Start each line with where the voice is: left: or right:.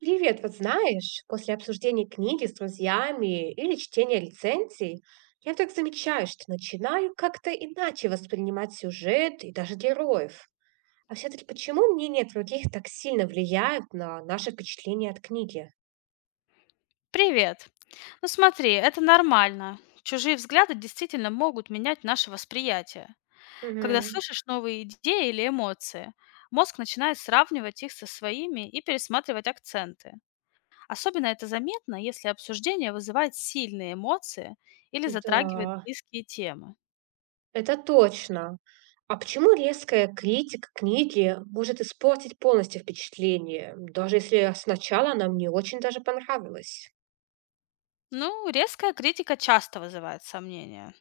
right: Привет, вот знаешь, после обсуждения книги с друзьями или чтения рецензий, я так замечаю, что начинаю как-то иначе воспринимать сюжет и даже героев. А все-таки почему мнения других так сильно влияют на наше впечатление от книги?
left: Привет. Ну смотри, это нормально. Чужие взгляды действительно могут менять наше восприятие. Когда
right: Мгм.
left: слышишь новые идеи или эмоции, мозг начинает сравнивать их со своими и пересматривать акценты. Особенно это заметно, если обсуждение вызывает сильные эмоции или затрагивает
right: Да,
left: близкие темы.
right: это точно. А почему резкая критика книги может испортить полностью впечатление, даже если сначала она мне очень даже понравилась?
left: Ну, резкая критика часто вызывает сомнения,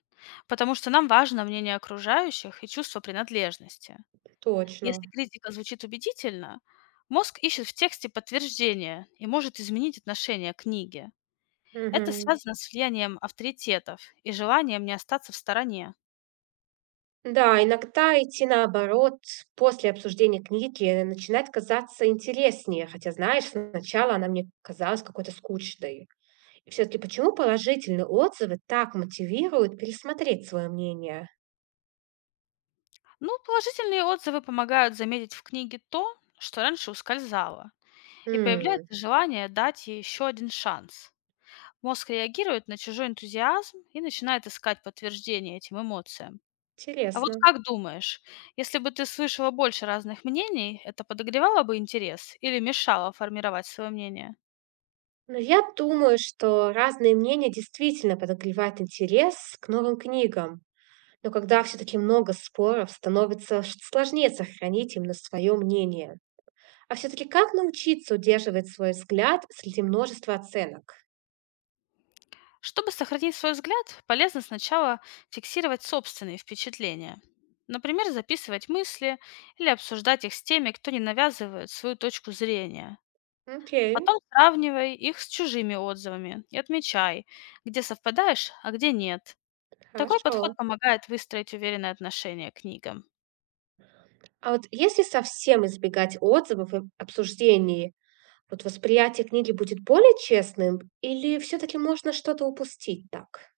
left: потому что нам важно мнение окружающих и чувство принадлежности.
right: Точно.
left: Если критика звучит убедительно, мозг ищет в тексте подтверждение и может изменить отношение к книге. Это
right: Мгм.
left: связано с влиянием авторитетов и желанием не остаться в стороне.
right: Да, иногда идти наоборот, после обсуждения книги начинает казаться интереснее, хотя, знаешь, сначала она мне казалась какой-то скучной. И все-таки почему положительные отзывы так мотивируют пересмотреть свое мнение?
left: Ну, положительные отзывы помогают заметить в книге то, что раньше ускользало, и появляется
right: М,
left: желание дать ей еще один шанс. Мозг реагирует на чужой энтузиазм и начинает искать подтверждение этим эмоциям. А вот
right: интересно.
left: как думаешь, если бы ты слышала больше разных мнений, это подогревало бы интерес или мешало формировать свое мнение?
right: Но я думаю, что разные мнения действительно подогревают интерес к новым книгам. Но когда все-таки много споров, становится сложнее сохранить именно свое мнение. А все-таки как научиться удерживать свой взгляд среди множества оценок?
left: Чтобы сохранить свой взгляд, полезно сначала фиксировать собственные впечатления. Например, записывать мысли или обсуждать их с теми, кто не навязывает свою точку зрения.
right: Окей,
left: Потом сравнивай их с чужими отзывами и отмечай, где совпадаешь, а где нет. Такой
right: хорошо.
left: подход помогает выстроить уверенное отношение к книгам.
right: А вот если совсем избегать отзывов и обсуждений, вот восприятие книги будет более честным, или все-таки можно что-то упустить так?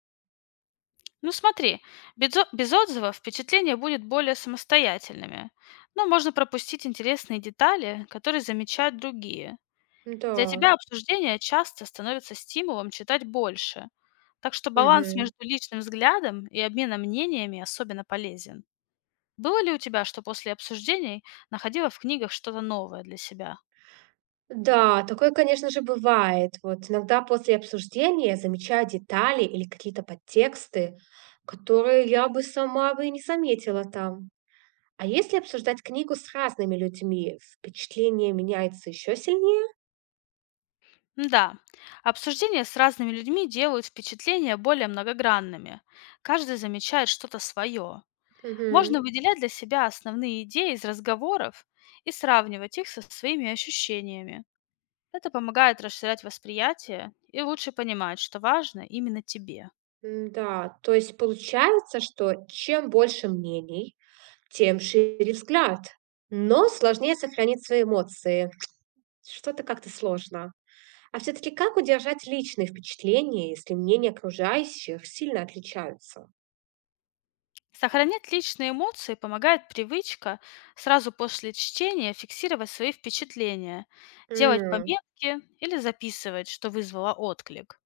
left: Ну смотри, безо- без, отзывов впечатления будут более самостоятельными, но можно пропустить интересные детали, которые замечают другие. Для
right: Да.
left: тебя обсуждение часто становится стимулом читать больше, так что баланс
right: Мгм.
left: между личным взглядом и обменом мнениями особенно полезен. Было ли у тебя, что после обсуждений находила в книгах что-то новое для себя?
right: Да, такое, конечно же, бывает. Вот иногда после обсуждения я замечаю детали или какие-то подтексты, которые я бы сама бы и не заметила там. А если обсуждать книгу с разными людьми, впечатление меняется еще сильнее?
left: Да, обсуждения с разными людьми делают впечатления более многогранными. Каждый замечает что-то свое. Можно
right: Мгм.
left: выделять для себя основные идеи из разговоров и сравнивать их со своими ощущениями. Это помогает расширять восприятие и лучше понимать, что важно именно тебе.
right: М-да, то есть получается, что чем больше мнений, тем шире взгляд, но сложнее сохранить свои эмоции. Что-то как-то сложно. А все-таки как удержать личные впечатления, если мнения окружающих сильно отличаются?
left: Сохранять личные эмоции помогает привычка сразу после чтения фиксировать свои впечатления, делать
right: М,
left: пометки или записывать, что вызвало отклик.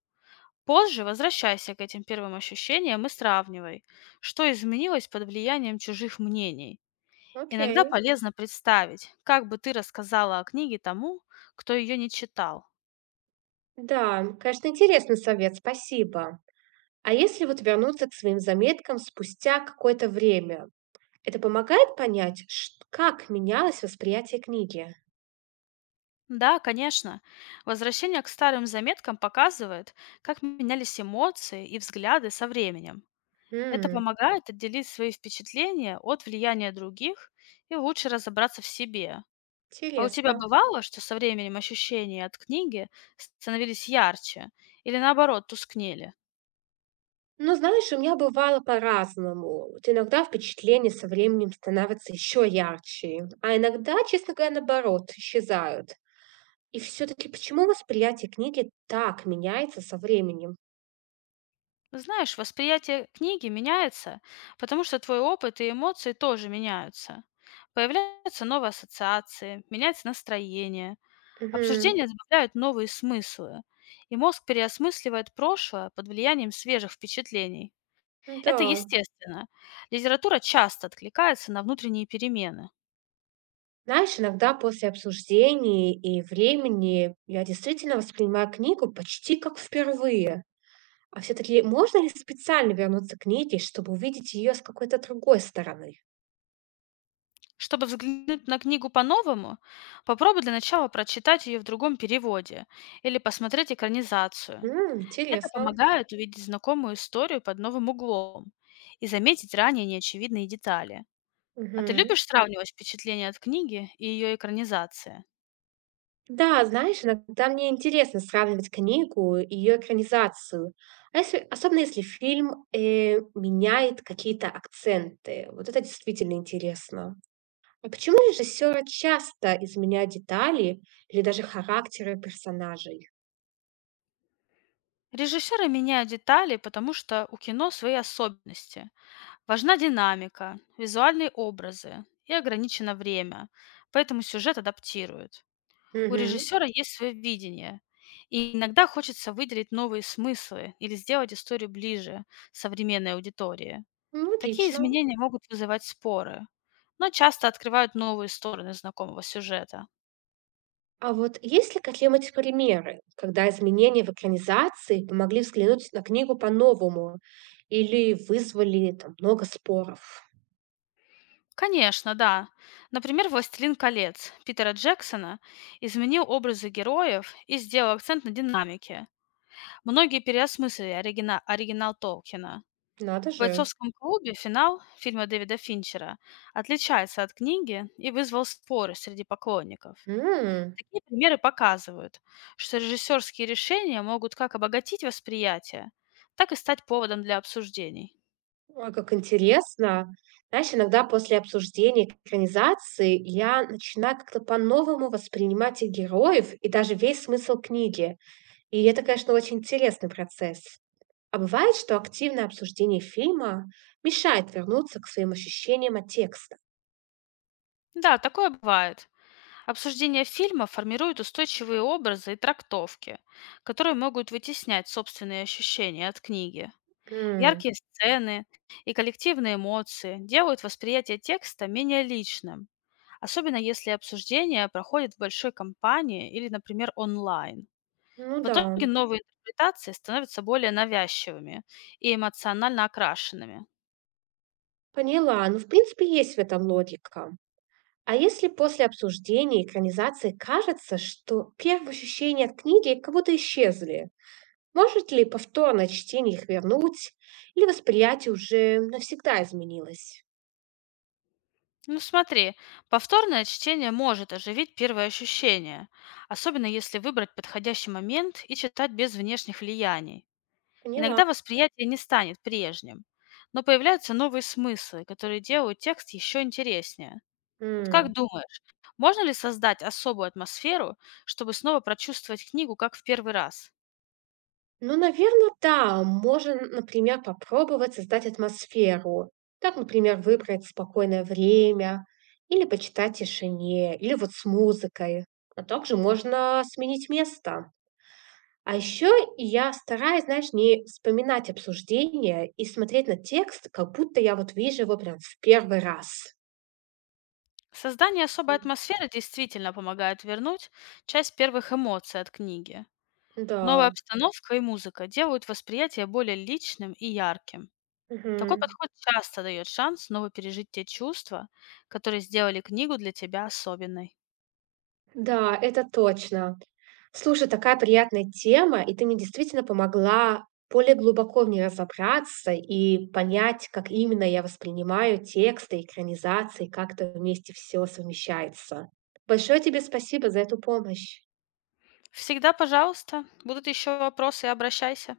left: Позже возвращайся к этим первым ощущениям и сравнивай, что изменилось под влиянием чужих мнений. Иногда
right: окей.
left: полезно представить, как бы ты рассказала о книге тому, кто ее не читал.
right: Да, конечно, интересный совет, спасибо. А если вот вернуться к своим заметкам спустя какое-то время, это помогает понять, шт как менялось восприятие книги?
left: Да, конечно. Возвращение к старым заметкам показывает, как менялись эмоции и взгляды со временем. Это
right: М,
left: помогает отделить свои впечатления от влияния других и лучше разобраться в себе. А у тебя
right: интересно.
left: бывало, что со временем ощущения от книги становились ярче или наоборот тускнели?
right: Ну, знаешь, у меня бывало по-разному. Вот иногда впечатления со временем становятся еще ярче, а иногда, честно говоря, наоборот, исчезают. И все-таки почему восприятие книги так меняется со временем?
left: Ну, знаешь, восприятие книги меняется, потому что твой опыт и эмоции тоже меняются. Появляются новые ассоциации, меняется настроение,
right: Мгм.
left: обсуждения добавляют новые смыслы, и мозг переосмысливает прошлое под влиянием свежих впечатлений.
right: Ну
left: Это
right: да.
left: естественно. Литература часто откликается на внутренние перемены.
right: Знаешь, иногда после обсуждений и времени я действительно воспринимаю книгу почти как впервые. А все таки можно ли специально вернуться к книге, чтобы увидеть ее с какой-то другой стороны?
left: Чтобы взглянуть на книгу по-новому, попробуй для начала прочитать ее в другом переводе или посмотреть экранизацию.
right: М,
left: Это
right: интересно.
left: помогает увидеть знакомую историю под новым углом и заметить ранее неочевидные детали. А ты
right: Мгм.
left: любишь сравнивать впечатления от книги и ее экранизации?
right: Да, знаешь, иногда мне интересно сравнивать книгу и ее экранизацию. А если особенно если фильм, меняет какие-то акценты. Вот это действительно интересно. А почему режиссёры часто изменяют детали или даже характеры персонажей?
left: Режиссеры меняют детали, потому что у кино свои особенности. Важна динамика, визуальные образы и ограничено время, поэтому сюжет адаптируют. У
right: Угу.
left: режиссера есть свое видение, и иногда хочется выделить новые смыслы или сделать историю ближе современной аудитории.
right: Ну,
left: Такие
right: логично.
left: изменения могут вызывать споры, но часто открывают новые стороны знакомого сюжета.
right: А вот есть ли какие-нибудь примеры, когда изменения в экранизации помогли взглянуть на книгу по-новому или вызвали там много споров?
left: Конечно, да. Например, «Властелин колец» Питера Джексона изменил образы героев и сделал акцент на динамике. Многие переосмыслили оригинал Толкина.
right: Надо
left: В
right: же.
left: «Бойцовском клубе» финал фильма Дэвида Финчера отличается от книги и вызвал споры среди поклонников.
right: М.
left: Такие примеры показывают, что режиссерские решения могут как обогатить восприятие, так и стать поводом для обсуждений.
right: Ой, как интересно. Знаешь, иногда после обсуждения экранизации я начинаю как-то по-новому воспринимать и героев, и даже весь смысл книги. И это, конечно, очень интересный процесс. А бывает, что активное обсуждение фильма мешает вернуться к своим ощущениям от текста.
left: Да, такое бывает. Обсуждение фильма формирует устойчивые образы и трактовки, которые могут вытеснять собственные ощущения от книги. Яркие сцены и коллективные эмоции делают восприятие текста менее личным, особенно если обсуждение проходит в большой компании или, например, онлайн.
right: Ну
left: В
right: да,
left: итоге новые интерпретации становятся более навязчивыми и эмоционально окрашенными.
right: поняла. Ну, в принципе, есть в этом логика. А если после обсуждения экранизации кажется, что первые ощущения от книги как будто исчезли, может ли повторное чтение их вернуть, или восприятие уже навсегда изменилось?
left: Ну смотри, повторное чтение может оживить первые ощущения, особенно если выбрать подходящий момент и читать без внешних влияний.
right: Поняла.
left: Иногда восприятие не станет прежним, но появляются новые смыслы, которые делают текст еще интереснее. Вот как
right: М.
left: думаешь, можно ли создать особую атмосферу, чтобы снова прочувствовать книгу как в первый раз?
right: Ну, наверное, да. Можно, например, попробовать создать атмосферу. Так, например, выбрать спокойное время, или почитать в тишине, или вот с музыкой. А также можно сменить место. А еще я стараюсь, знаешь, не вспоминать обсуждение и смотреть на текст, как будто я вот вижу его прям в первый раз.
left: Создание особой
right: Мгм.
left: атмосферы действительно помогает вернуть часть первых эмоций от книги. Новая
right: Да,
left: обстановка и музыка делают восприятие более личным и ярким. Такой
right: мгм.
left: подход часто дает шанс снова пережить те чувства, которые сделали книгу для тебя особенной.
right: Да, это точно. Слушай, такая приятная тема, и ты мне действительно помогла более глубоко в ней разобраться и понять, как именно я воспринимаю тексты, экранизации, как это вместе все совмещается. Большое тебе спасибо за эту помощь.
left: Всегда, пожалуйста, будут еще вопросы, обращайся.